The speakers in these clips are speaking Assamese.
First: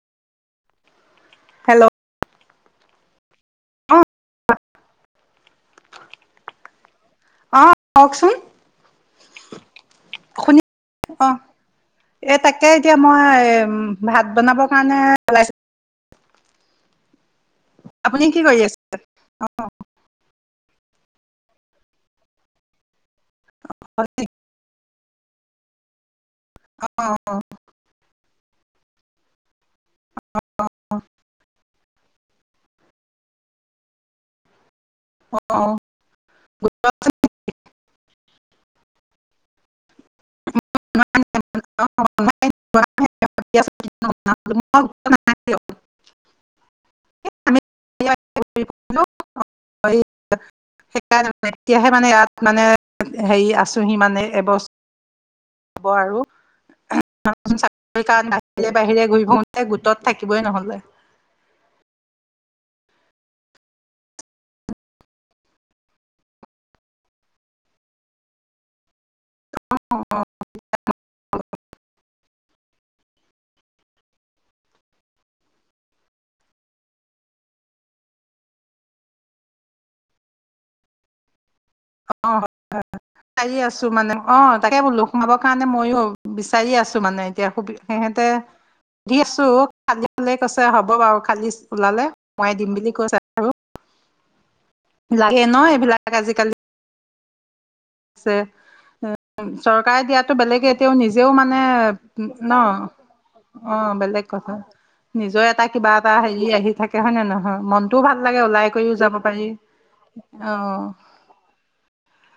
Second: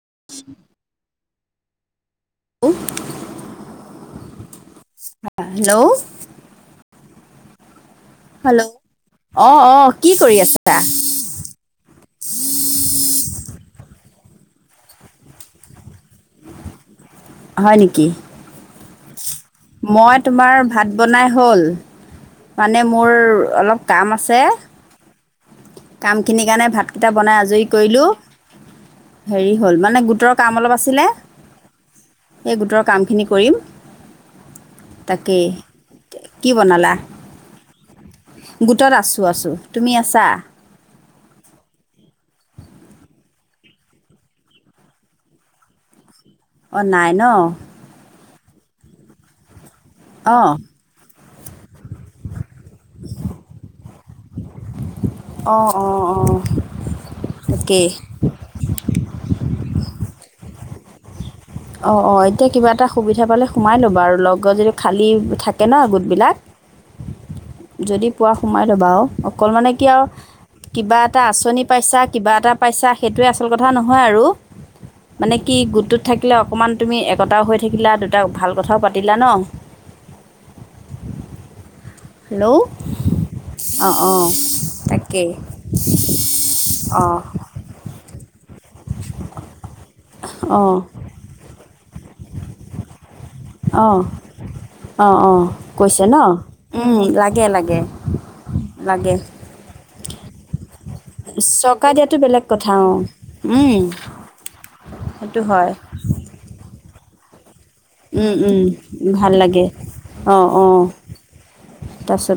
[unintelligible] হেল্ল'। [unintelligible] অ হেল্ল'। অ কওকচোন। হেল্ল' অ, ' অ কি কৰি শুনি আছা। অ, ' এই তাকে এতিয়া মই ভাত বনাবৰ কাৰণে লাইছো। হয় নেকি আপুনি কি কৰি আছে। [unintelligible] মই তোমাৰ ভাত বনাই হ'ল। মানে মোৰ অলপ কাম আছে। কাম সেইখিনি কাৰণে ভাতকেইটা বনাই আজৰি কৰিলোঁ হেৰি হ'ল মানে গোটৰ কাম অলপ আছিলে এই গোটৰ কামখিনি কৰিম। তাকি কি বনালা। গোটত আছো আছো তুমি আছা। [unintelligible] অ, নাই ন। [unintelligible] হয়। অঁ এতিয়াহে মানে ইয়াত মানে হেৰি আছোহি মানে এবছ অঁ হব অঁ আৰু অঁ তাকেই চাকৰি ক বাহিৰে বাহিৰে ঘূৰি ফূৰোতে গোটত থাকি শিবই নহল যে অ, 'অ, ' এতিয়া কিবা এটা সুবিধা পালে সোমাই ল'বা আৰু লগৰ যদি খালী থাকে ন গোটবিলাক যদি পোৱা সোমাই ল'বা আৰু। অকল মানে কি আৰু, কিবা এটা আঁচনি পাইছা কিবা এটা পাইছা সেইটোৱে আচল কথা নহয় আৰু। মানে কি গোটটোত থাক থাকিলে অকণমান তুমি একতাওঁ হৈ থাকিলা দুটাক ভাল কথাও পাতিলা ন। [inaudible] হেল্ল' বিচাৰি আছো অঁ মানে অঁ অ' তাকে বুলো তাকেই সোমাবৰ কাৰণে ময়ো বিচাৰি আছো অঁ মানে এতিয়া সু সিহেঁতে দি আছো ভালে কৈছে অঁ হ'ব বাৰু কালি ওলালে মইয়ে দিম বুলি [inaudible] অ'। অ', লাগে অ', ন কৈছে এইবিলাক ন উম, লাগে লাগে। চে লাগে চৰকাৰে দিয়ো বেলেগে এতিয়াও নিজেও মানে চৰকাৰে দিয়াটো বেলেগ ন কথা অঁ অ' বেলেগ কথা, সেইটো নিজৰ এটা হয় কিবা এটা হেৰি আহি থাকে হয় নে [unintelligible] হয়, মনটোওঁ ভাল লাগে। ওলাই কৰিওঁ যাব ভাল পাৰি লাগে অঁ অ'।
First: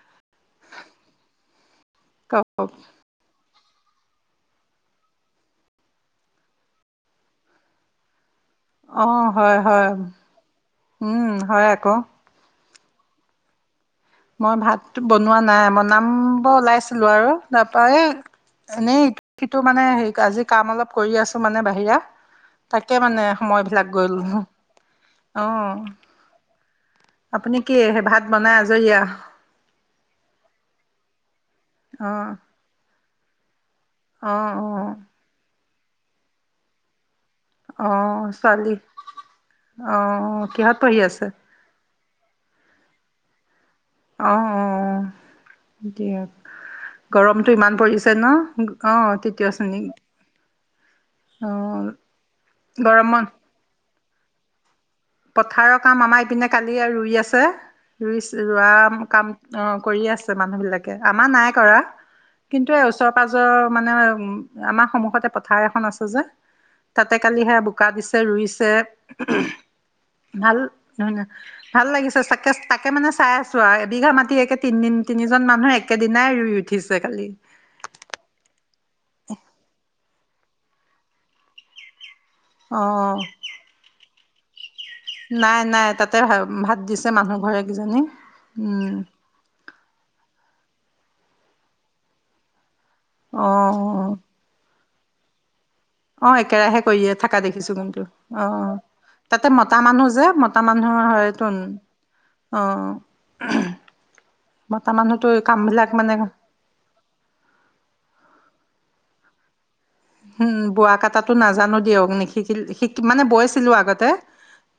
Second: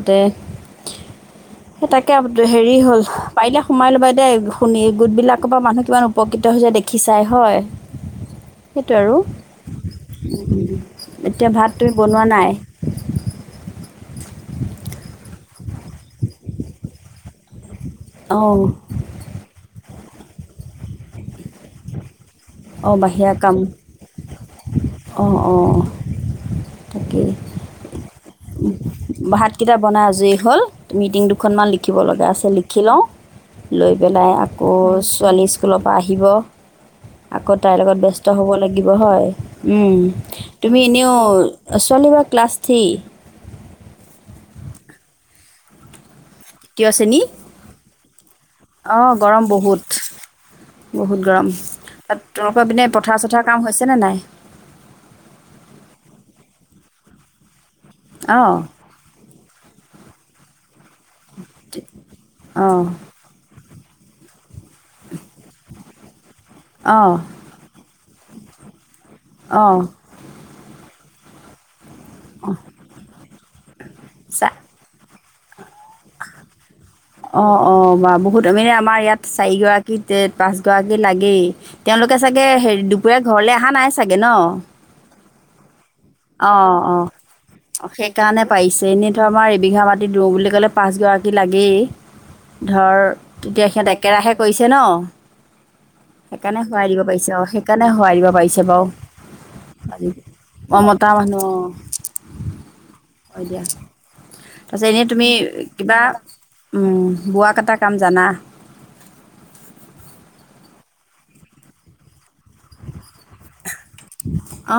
তে সেই তাকে কওক হেৰি হ'ল। পাৰিলে সোমাই ল'বা। দে শুনি গোটবিলাকৰ পৰা মানুহ কিমান উপকৃত হৈ যায় দেখি চাই হয়। সেইটো অ আৰু, হয় হয় উম এতিয়া হয় ভাত তুমি আকৌ বনোৱা নাই? মই ভাতো বনোৱা নাই বনাম ব ওলাইছিলো আৰু তাৰ অঁ ত এনেইটো সিটো মানে হেৰি আজি কাম অলপ কৰি আছো মানে বাহিৰা। অঁ তাকে মানে বাহিৰা কাম সময়বিলাক গ'ল, অঁ অঁ অ'। তাকেই, আপুনি কি সেই ভাত বনাই আজৰি আও ভাতকেইটা বনাই আজৰি হ'ল মিটিংটো দুখনমান লিখিব অ লগা আছে লিখি লওঁ। লৈ অ পেলাই আকৌ ছোৱালী স্কুলৰ পৰা আহিব। আকৌ তাইৰ অ অ লগত ব্যস্ত হ'ব ছোৱালী লাগিব হয়, অ উম' কিহত তুমি পঢ়ি এনেও আছে ছোৱালী বা ক্লাছ থ্ৰী। অ', অ' দিয়া। তৃতীয় শ্ৰেণী। অ' গৰম তৃতীয় শ্ৰেণী বহুত, বহুত গৰম অ তাত তোমালোকৰ পিনে পথাৰ গৰমত চথাৰ কাম হৈছেনে নাই। পথাৰৰ কাম আমাৰ ইপিনে কালি আৰু ৰুই আছে। ৰুই অঁ ৰোৱা কাম অ'। কৰি আছে মানুহ বিলাক আমাৰ নাই কৰা, কিন্তু অঁ এই ওচৰ পাজৰ মানে উ আমাৰ সন্মূখতে পথাৰ এখন আছে। সজা [unintelligible] অঁ তাতে কালি সেয়া বোকা দিছে। ৰুইছে। অ', ভাল নন [unintelligible] ভাল লাগিছে চাকেচ তাকে-তাকে মানে চাই আছোঁ আৰু, এবিঘা মাটি একে তিনদিন তিনিজন মানুহ এক অ', অ', বা বহুত মানে আমাৰ ইয়াত চাৰিগৰাকী যে পাঁছগৰাকী লাগেই, তেওঁলোকে চাগে অ হেৰি দুপৰীয়া ঘৰলৈ অহা নাই চাগ গ ন [unintelligible] নাই, নাই তাত অ', অ, অ, সেইকাৰণে পাৰিছে উম এনেইতো আমাৰ এবিঘা মাত দ [unintelligible] বুলি ক'লে পাঁচগৰাকী লাগেই। ধৰ অ তেতিয়া সিহঁত একেৰাহে কৰিছে ন অ' সেইকাৰণে একেৰাহে হোৱাই দিব কৰিয়ে পাৰিছে থাককা অঁ দেখিছো সেইকাৰণে কিন্তু, হোৱাই দিব পাৰিছে অ' তাতে মতা মানুহ যে মতা মানুহ অ', মতা মানুহ দিয়া অ'। তাৰ পিছত মতা এনেই মানুহতো তুমি কাম বিলাক কিবা, মানে উম বোৱা কটা কাম জানা? উম বোৱা কটাটো নাজানো দিয়ক নেকি শিকিল-শিকি মানে বৈছিলো আগতে,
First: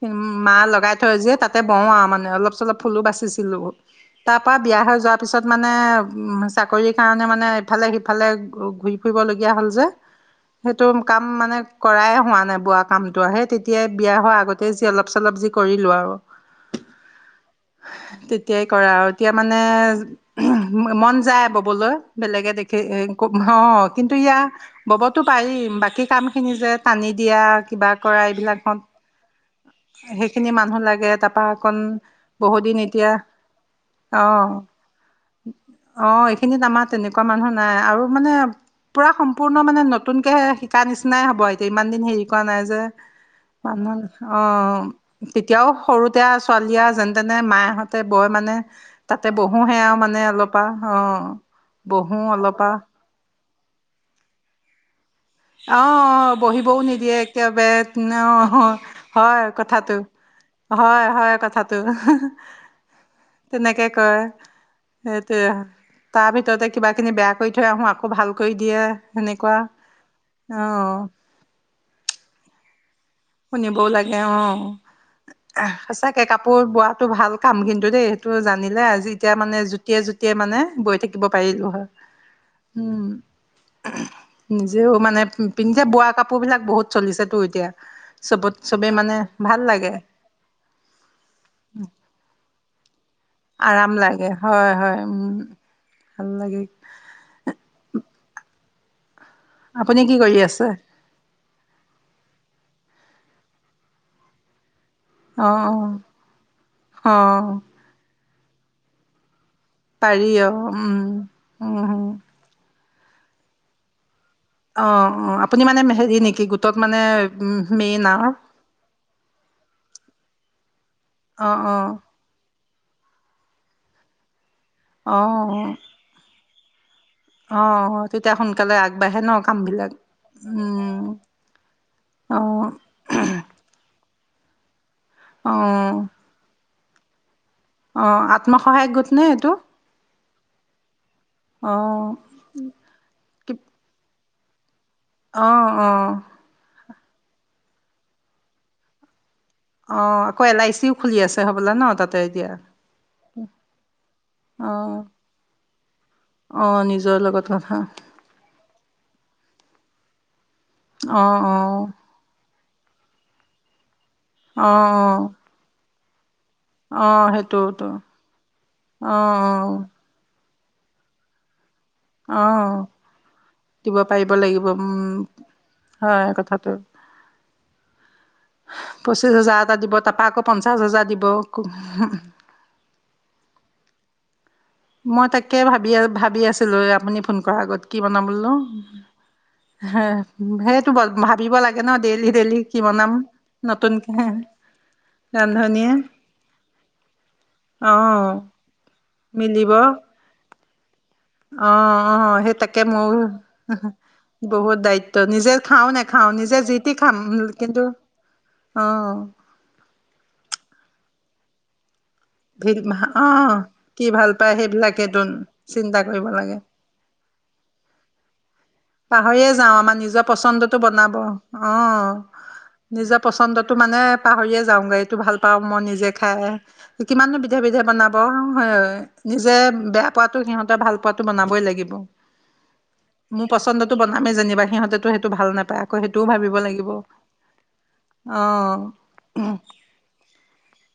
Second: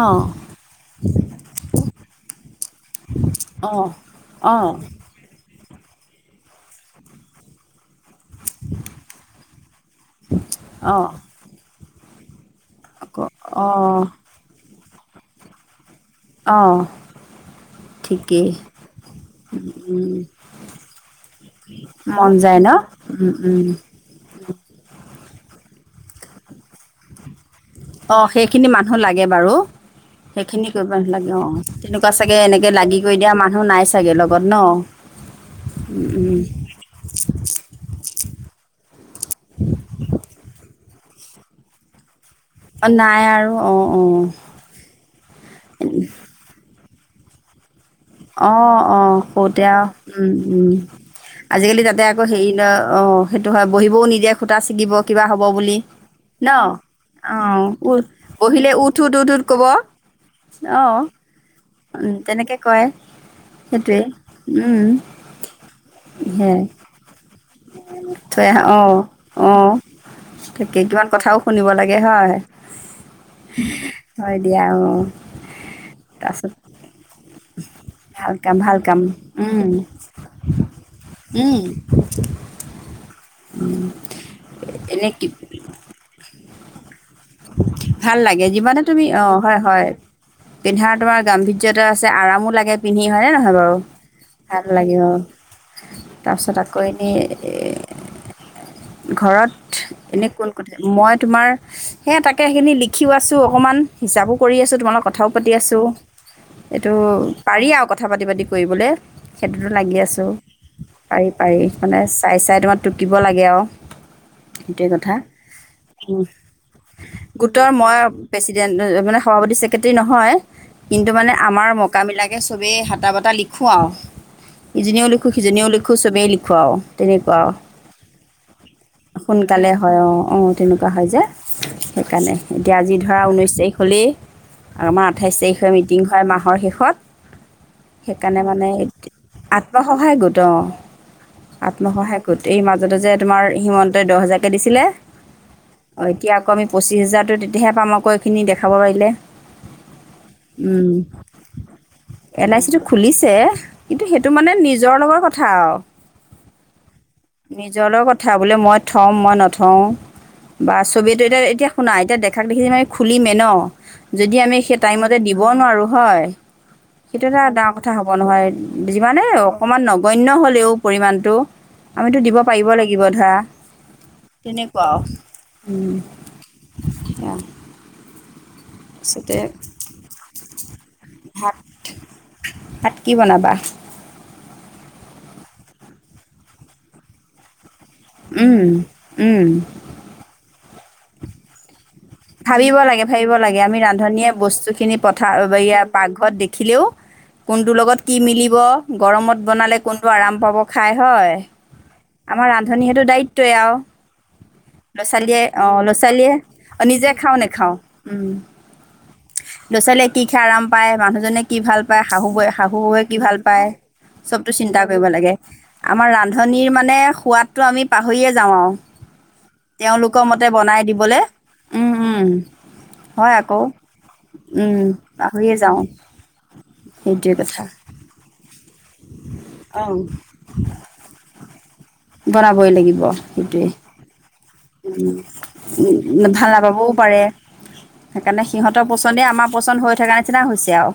অঁ, মা লগাই থৈ যে তাতে বওঁ আৰু মানে অলপ-চলপ ফুলো বাচিছিলো, অঁ, তাৰ পৰা অঁ, বিয়া হৈ যোৱাৰ পিছত মানে চাকৰিৰ কাৰণে মানে এফালে সিফালে ঘূৰি ফুৰিবলগীয়া হ'ল যে, সেইটো অঁ, কাম মানে কৰাই হোৱা নাই। বোৱা আকৌ কামটো আহে তেতিয়াই অঁ, বিয়া হোৱা আগতে অলপ চলপ যি কৰিলো আৰু, অঁ, ঠিকেই তেতিয়াই কৰা আৰু এতিয়া মানে, উম, মন যায় কবলৈ মন বেলেগে যায় ন? দেখি উম, হ উম, কিন্তু ইয়া টো পাৰিম বাকী কামখিনি যে টানি দিয়া, কিবা কৰা অ', সেইখিনি এইবিলাকত মানুহ লাগে বাৰু, সেইখিনি মানুহ কৰিব লাগে তাৰপা অ, অকণ তেনেকুৱা চাগে বহু এনেকে দিন লাগি এতিয়া কৰি দিয়া মানুহ নাই চাগে অ লগত ন? উম, অ' উম, এইখিনিত আমাৰ তেনেকুৱা মানুহ নাই আৰু মানে পুৰা সম্পূৰ্ণ মানে নতুনকে ক নিচিনাই হ'ব এইটো ইমান দিন হেৰি, কোৱা নাই যে অঁ, নাই আৰু অঁ, মান অঁ, অ', তেতিয়াও সৰুতে ছোৱালী যেনেতেন মায়হত তাতে বয় মানে অঁ, অঁ, তাতে বহো সৰুতে আৰু সেয়াও মানে। উ'ম, অলপ উ'ম আৰু অ আজিকালি তাতে বহো আকৌ হেৰি অলপ ন। আৰু অ'। সেইটো হয়, বহিবওঁ নিদিয়ে সূতা ছিগিব। কিবা হ'ব বুলি আহ আহ ন বহিবওঁ নিদিয়ে এক অঁ উ বাৰে অ', বহিলে উঠ উঠ উঠ উঠ হয় ক'ব কথাটো অঁ হয়, হয় কথাটো। তেনেকৈ কয় তেনেকে সেইটোৱে কয় উম সেইটোৱেই তাৰ সেয়াই ভিতৰতে কিবাখিনি বেয়া কৰি থৈ আহোঁ। আকৌ ভাল কৰি দিয়ে সেনেকুৱা। অ কেই কিমান কথাওঁ শুনিব লাগে। একে হয়। শুনিবওঁ লাগে হয় দিয়া অঁ অ, সচাকে তাৰপাছত কাপোৰ বোৱাতো ভাল কাম। কিন্তু দেই। ভাল টো কাম ভাল জানিলে কাম আজি এতিয়া মানে উম যুতিয়ে যুতিয়ে মানে বৈ থাকিব উম পাৰিলো হয় উম। নিজেও এনে মানে কি পিন্ধ যে বোৱা কাপোৰ বিলাক। বহুত চলিছে তো এতিয়া ভাল লাগে চবত যিমানে চবেই তুমি, মানে অ' হয় ভাল হয় লাগে পিন্ধাৰ তোমাৰ গাম্ভিজ্যটা আছে, আৰামো লাগে পিন্ধি। হয়ে নহয় বাৰু? আৰাম লাগে ভাল হয় হয় লাগিব আৰু, উম ভাল তাৰপিছত লাগে আকৌ এনেই ঘৰত আপুনি কি এনে কৰি কোন আছে ক'ত, মই তোমাৰ সে তাকে সেইখিনি লিখিও আছোঁ অকণমান হিচাপো কৰি আছোঁ, তোমালোক? কথাও অ পাতি অ আছোঁ এইটো অ পাৰি আৰু কথা পাতি পাতি কৰিবলৈ সেইটোতো লাগি আছো পাৰি অ উম পাৰি পাৰি উম মানে চাই চাই তোমাৰ টুকিব লাগে আৰু অ সেইটোৱে কথা অ আপুনি মানে উ হেৰি নেকি গোটত মানে গোটৰ মই মেইন আৰু প্ৰেচিডেন্ট মানে সভাপতি চছেক্ৰেটাৰী নহয় কিন্তু মানে অ আমাৰ মকাবিলাকে চবেই হটা বটা লিখোঁ আৰু ইজনেও অ লিখ সিজনেও লিখ চবে লিখো খুৱাওঁ অ' অ' তেতিয়া সোনালে সোনকালে হয় আহ অ' তেনেকুৱা উম হয় যে সেইকাৰণে অ এতিয়া আজি ধৰা নৈশ তাৰিখ হলেই আৰু আমাৰ আঠাইছ অ তাৰিখে মিটিং হয় মাহৰ শেষত- অ' সেইকাৰণে আত্মসহায়ক গোটনে এইটো? দ অ আত্মসহায়ক গোট এই মাজতে যে হিমন্তই দহ হেজাৰকৈ দিছিলে। আহ আহ। ত্ৰিছ হেজাৰটো তেতিয়াহে পাম আকৌ এইখিনি দেখাব পাৰিলে। অ' আকৌ এল আই চিও খুলি আছে হ'বলৈ ন তাতে এতিয়া? এল আই চিটো খুলিছে কিন্তু সেইটো মানে নিজৰ অ' লগৰ কথা আৰু অ' নিজৰ লগত কথা। নিজৰ লগৰ কথা বোলে মই থওঁ, মই নথওঁ। বা অ চবেইটো এতিয়া, অ এতিয়া শুনা এতিয়া দেখা দেখিলে খুলিমে এ ন- যদি আমি অ অ সেই টাইমতে দিব নোৱাৰো। হয়। অ সেইটো এটা ডাঙৰ সেইটোতো কথা হব নহয় অ যিমানে অকমান নগন্যয় হলেও- পৰিমাণটো, আমিতো অ দিব অ পাৰিব লাগিব। ধৰা দিব পাৰিব লাগিব তেনেকুৱা আৰু হয় কথাটো। [inaudible] পঁচিশ তাৰপিছতে হাজাৰ এটা দিব তাৰ পৰা আকৌ পঞ্চ- ছ হাজাৰ দিব। ভাত ভাত কি বনাবা মই তাকে ভাবি ভাবি আছিলো আপুনি ফোন কৰাৰ আগত- কি বনামলো উম, উম, হ ভেজ- ভাবিব লাগে। ন ডেইলি ডেইলি ভাবিব কি লাগে বনাম ভাবিব লাগে আমি নতুনকে ৰান্ধনীয়ে বস্তু খিনি পঠা ৰান্ধনীয়ে পাকঘৰত দেখিলেও কোনটো অ লগত কি মিলিব গৰমত- মিলিব বনালে কোনটো আৰাম- পাব খায়। অ অ সেই তাকে মোৰ দায়িত্বই আৰু বহুত ল'ৰা দায়িত্ব ছোৱালীয়ে নিজে অঁ খাও ল'ৰা নেখাও ছোৱালীয়ে নিজে যি- অঁ টি নিজে খাম খাওঁ নেখাওঁ, কিন্তু উম অ - ল'ৰা ছোৱালীয়ে কি খে আৰাম পায় মানুহজনে কি ভাল পায় - ভাল পায় শাহু ব ভ শাহু বয়ে কি অ ভাল পায় কি ভাল চবতটো পায় চিন্তা কৰিব সেইবিলাকেতোন লাগে চিন্তা আমাৰ কৰিব লাগে ৰান্ধনীৰ মানে সোৱাদতটো আমি পাহৰিয়ে যাওঁ আৰু- পাহৰিয়ে যাও আমাৰ তেওঁলোকৰ নিজৰ মতে পচন্দতটো বনাই বনাব। দিবলৈ উম অ' উম নিজৰ হয় আকৌ পচন্দতটো মানে পাহৰিয়ে উম যাও যে এইটো ভাল পাহৰিয়ে পাওঁ যাওঁ মই নিজে খাই সেইটোৱে কিমাননো বিধে কথা - বিধে বনাব হয় নিজে অঁ বেয়া পোৱাতো সিহঁতে ভাল পোৱাতো বনাবই লাগিব। বনাবই লাগিব। সেইটোৱে পচন্দতটো বনামেই যেনিবা সিহঁতেতো সেইটো ভাল নাপায় আকৌ সেইটোও ভাল ভাবিব নাপাবও লাগিব, পাৰে সেইকাৰণে আহ সিহঁতৰ পচন্দে আমাৰ পচন্দ হৈ থকা নিচিনা হৈছে আৰু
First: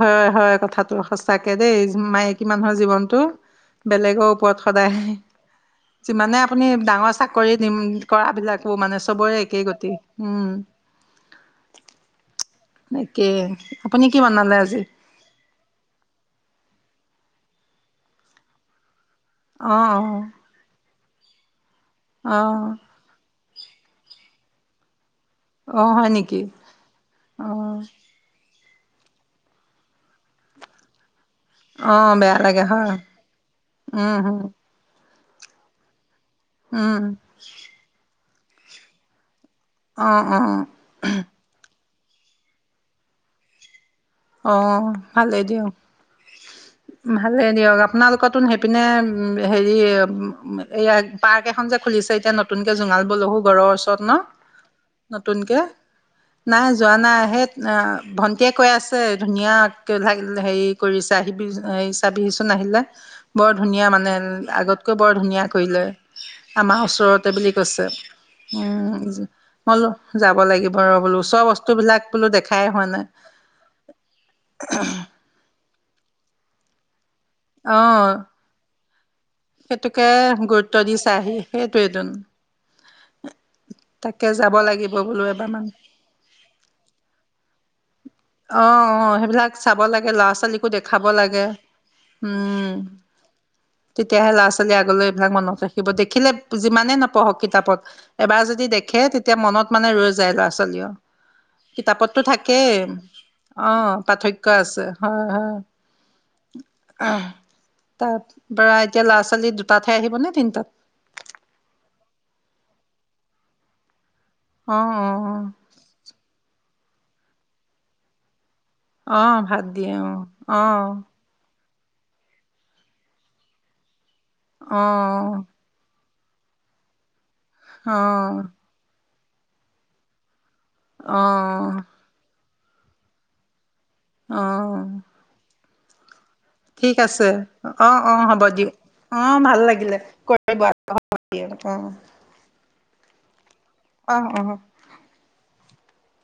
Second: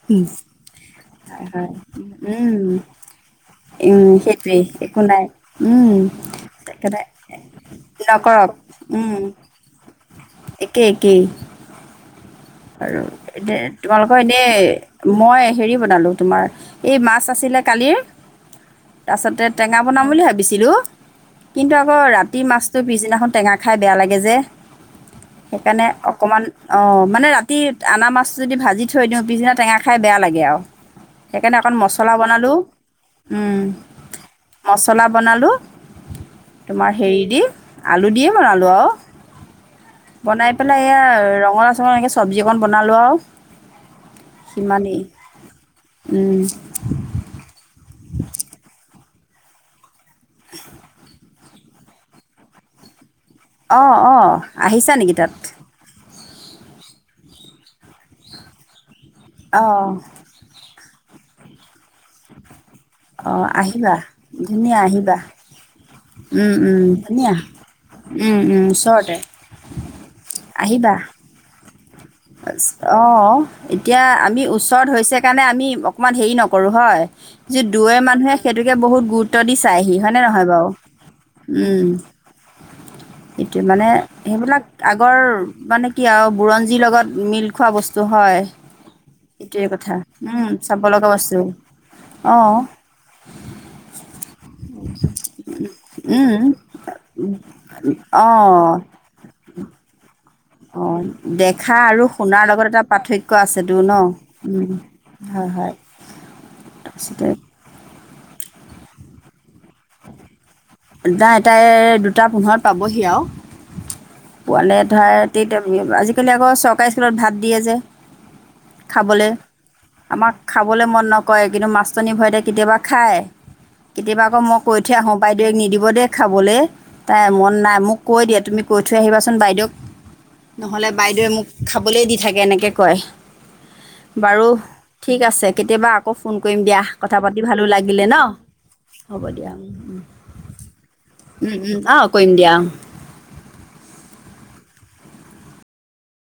হয় হয় কথাটো হয় সচাকে হয় দেই মায়েকী মানুহৰ জীৱনটো বেলেগৰ ওপৰত সেইটোৱেই সদায়। একো নাই উম। যিমানে আপুনি সেইকাৰণে ডাঙৰ চাকৰি নকৰক কৰাবলাকো মানে উম চবৰে একেই গতি। একেই একেই আৰু একেই এ আপুনি তোমালোকৰ কি বনালে এনেই আজি মই হেৰি বনালো তোমাৰ এই মাক মাছ আছিলে কালিৰ। তাৰ পছতে অ টেঙা বনাম বুলি ভাবিছিলো। কিন্তু আকৌতি অ অ মাছটো পিছদিনাখন টেঙা খাই বেয়া লাগে যে অ সেইকাৰণে হয় নেকি অকমান অ মানে অ ৰাতি আনা মাছ যদি ভাজি থৈ দিওঁ পিছদিনা টেঙা খাই বেয়া লাগে আৰু সেইকাৰণে অকণ অ মছলা বেয়া বনালো লাগে হয় উ উম হম মছলা বনালোঁ। তোমাৰ উম হেৰি দি আলু দি বনালোৱা অ অ বনাই পেলাই এয়া ৰঙালা তে চব্জি অকণ বনালোঁ আৰু অ সিমানেই ভালেই দিয়ক উম, ভালেই দিয়ক আপোনালোকতো সেইপিনে উ হেৰি ইয়াৰ আ পাৰ্ক এখন যে খুলিছে এতিয়া নতুন কে জুঙাল অ আহ আহিছা নেকি তাত নতুনকে নাই যোৱা নাই আহে ভণ্টিয়ীয়ে কৈ আছে। স [unintelligible] ধুনীয়া অ', হেৰি কৰিছে। আহিবি এই চাবিহিচোন ন আহিলে। অ', বৰ ধুনীয়া আহিবা। মানে ধুনীয়া আগতকৈ আহিবা, বৰ ধুনীয়া কৰিলে উম, আমাৰ উম, ওচৰতে ধুনীয়া, বুলি কৈছে উম, ওচৰতে উম মইলো যাব লাগিব ৰ বোলো ওচৰ বস্ত বস্তুবিলাক অ-অ এতিয়া আমি ওচৰত হৈছে কাৰণে আমি অকণমান হেৰি নকৰো হয়। যি দূয়ে অ', মানুহে সেইটোকে বহুত গুৰুত্ব দি চাইহি সেইটোকে হয়নে নহয় বাৰু গুৰুত্ব দিছে আহি উম, সেইটোৱেইটোন। সেইটোয় মানে তাকে যাব সেইবিলাক লাগিব আগৰ বোলো এবাৰমান। মানে কি আৰু বুৰঞ্জীৰ লগত মিল খোৱা বস্তু হয়। অ-অ সেইবিলাক সেইটোৱে চাব কথা, লাগে ল'ৰা উম, ছোৱালীকো চাব দেখাব লগা বস্তু, লাগে। অ', উম, তেতিয়াহে ল'ৰা ছোৱালী আগলৈ এইবিলাক মনত ৰাখিব দেখিলে উম, যিমানে নপঢ়ক কিতাপত এবাৰ যদি দেখে তেতিয়া মনত মানে ৰৈ যায় ল'ৰা ছোৱালীও অ, দেখা আৰু কিতাপততো শুনাৰ লগত থাকেই। এটা পাৰ্থক্য আছেতো অ', ন পাৰ্থক্য আছে হয় উ হয়। হয়-হয় তাৰ পাছতে তাৰ পৰা এতিয়া, ল'ৰা ছোৱালী দুটাতহে আহিব নে তিনটাত? [unintelligible] এটাই দুটা পোন্ধৰ পাবহি আৰু। অ পোৱালে অ এ ধাৰতি আজিকালি আকৌ চব ককা স্কুলত ভাত দিয়ে যে অ খাবলে অ ভাত দিয়ে অ আমাক খাবলে মন অ নকৰে কিন্তু মা নাচন ভয়তে কেতিয়াবা খায়। কেতিয়াবাকৌ মই অ কৈ আহো বাই দিব খাবলৈ তাই ম নাই অ মোক কৈ দিয়া তুমি কৈ থৈ আহিবা বাইদেউক নহলে অ বাইদেৱে মোক খাবলে দি থাকে এনেকে কয়। অ বাৰু ঠিক আছে। কেতিয়াবা আকৌ ফোন কৰিম দিয়া ঠিক কথা আছে পাতি ভালো অ লাগিলে অ ন হ'ব দিয়ক অ হ'ব দিয়া। ভাল লাগিলে উম উম অ [inaudible] [inaudible] অ' অ'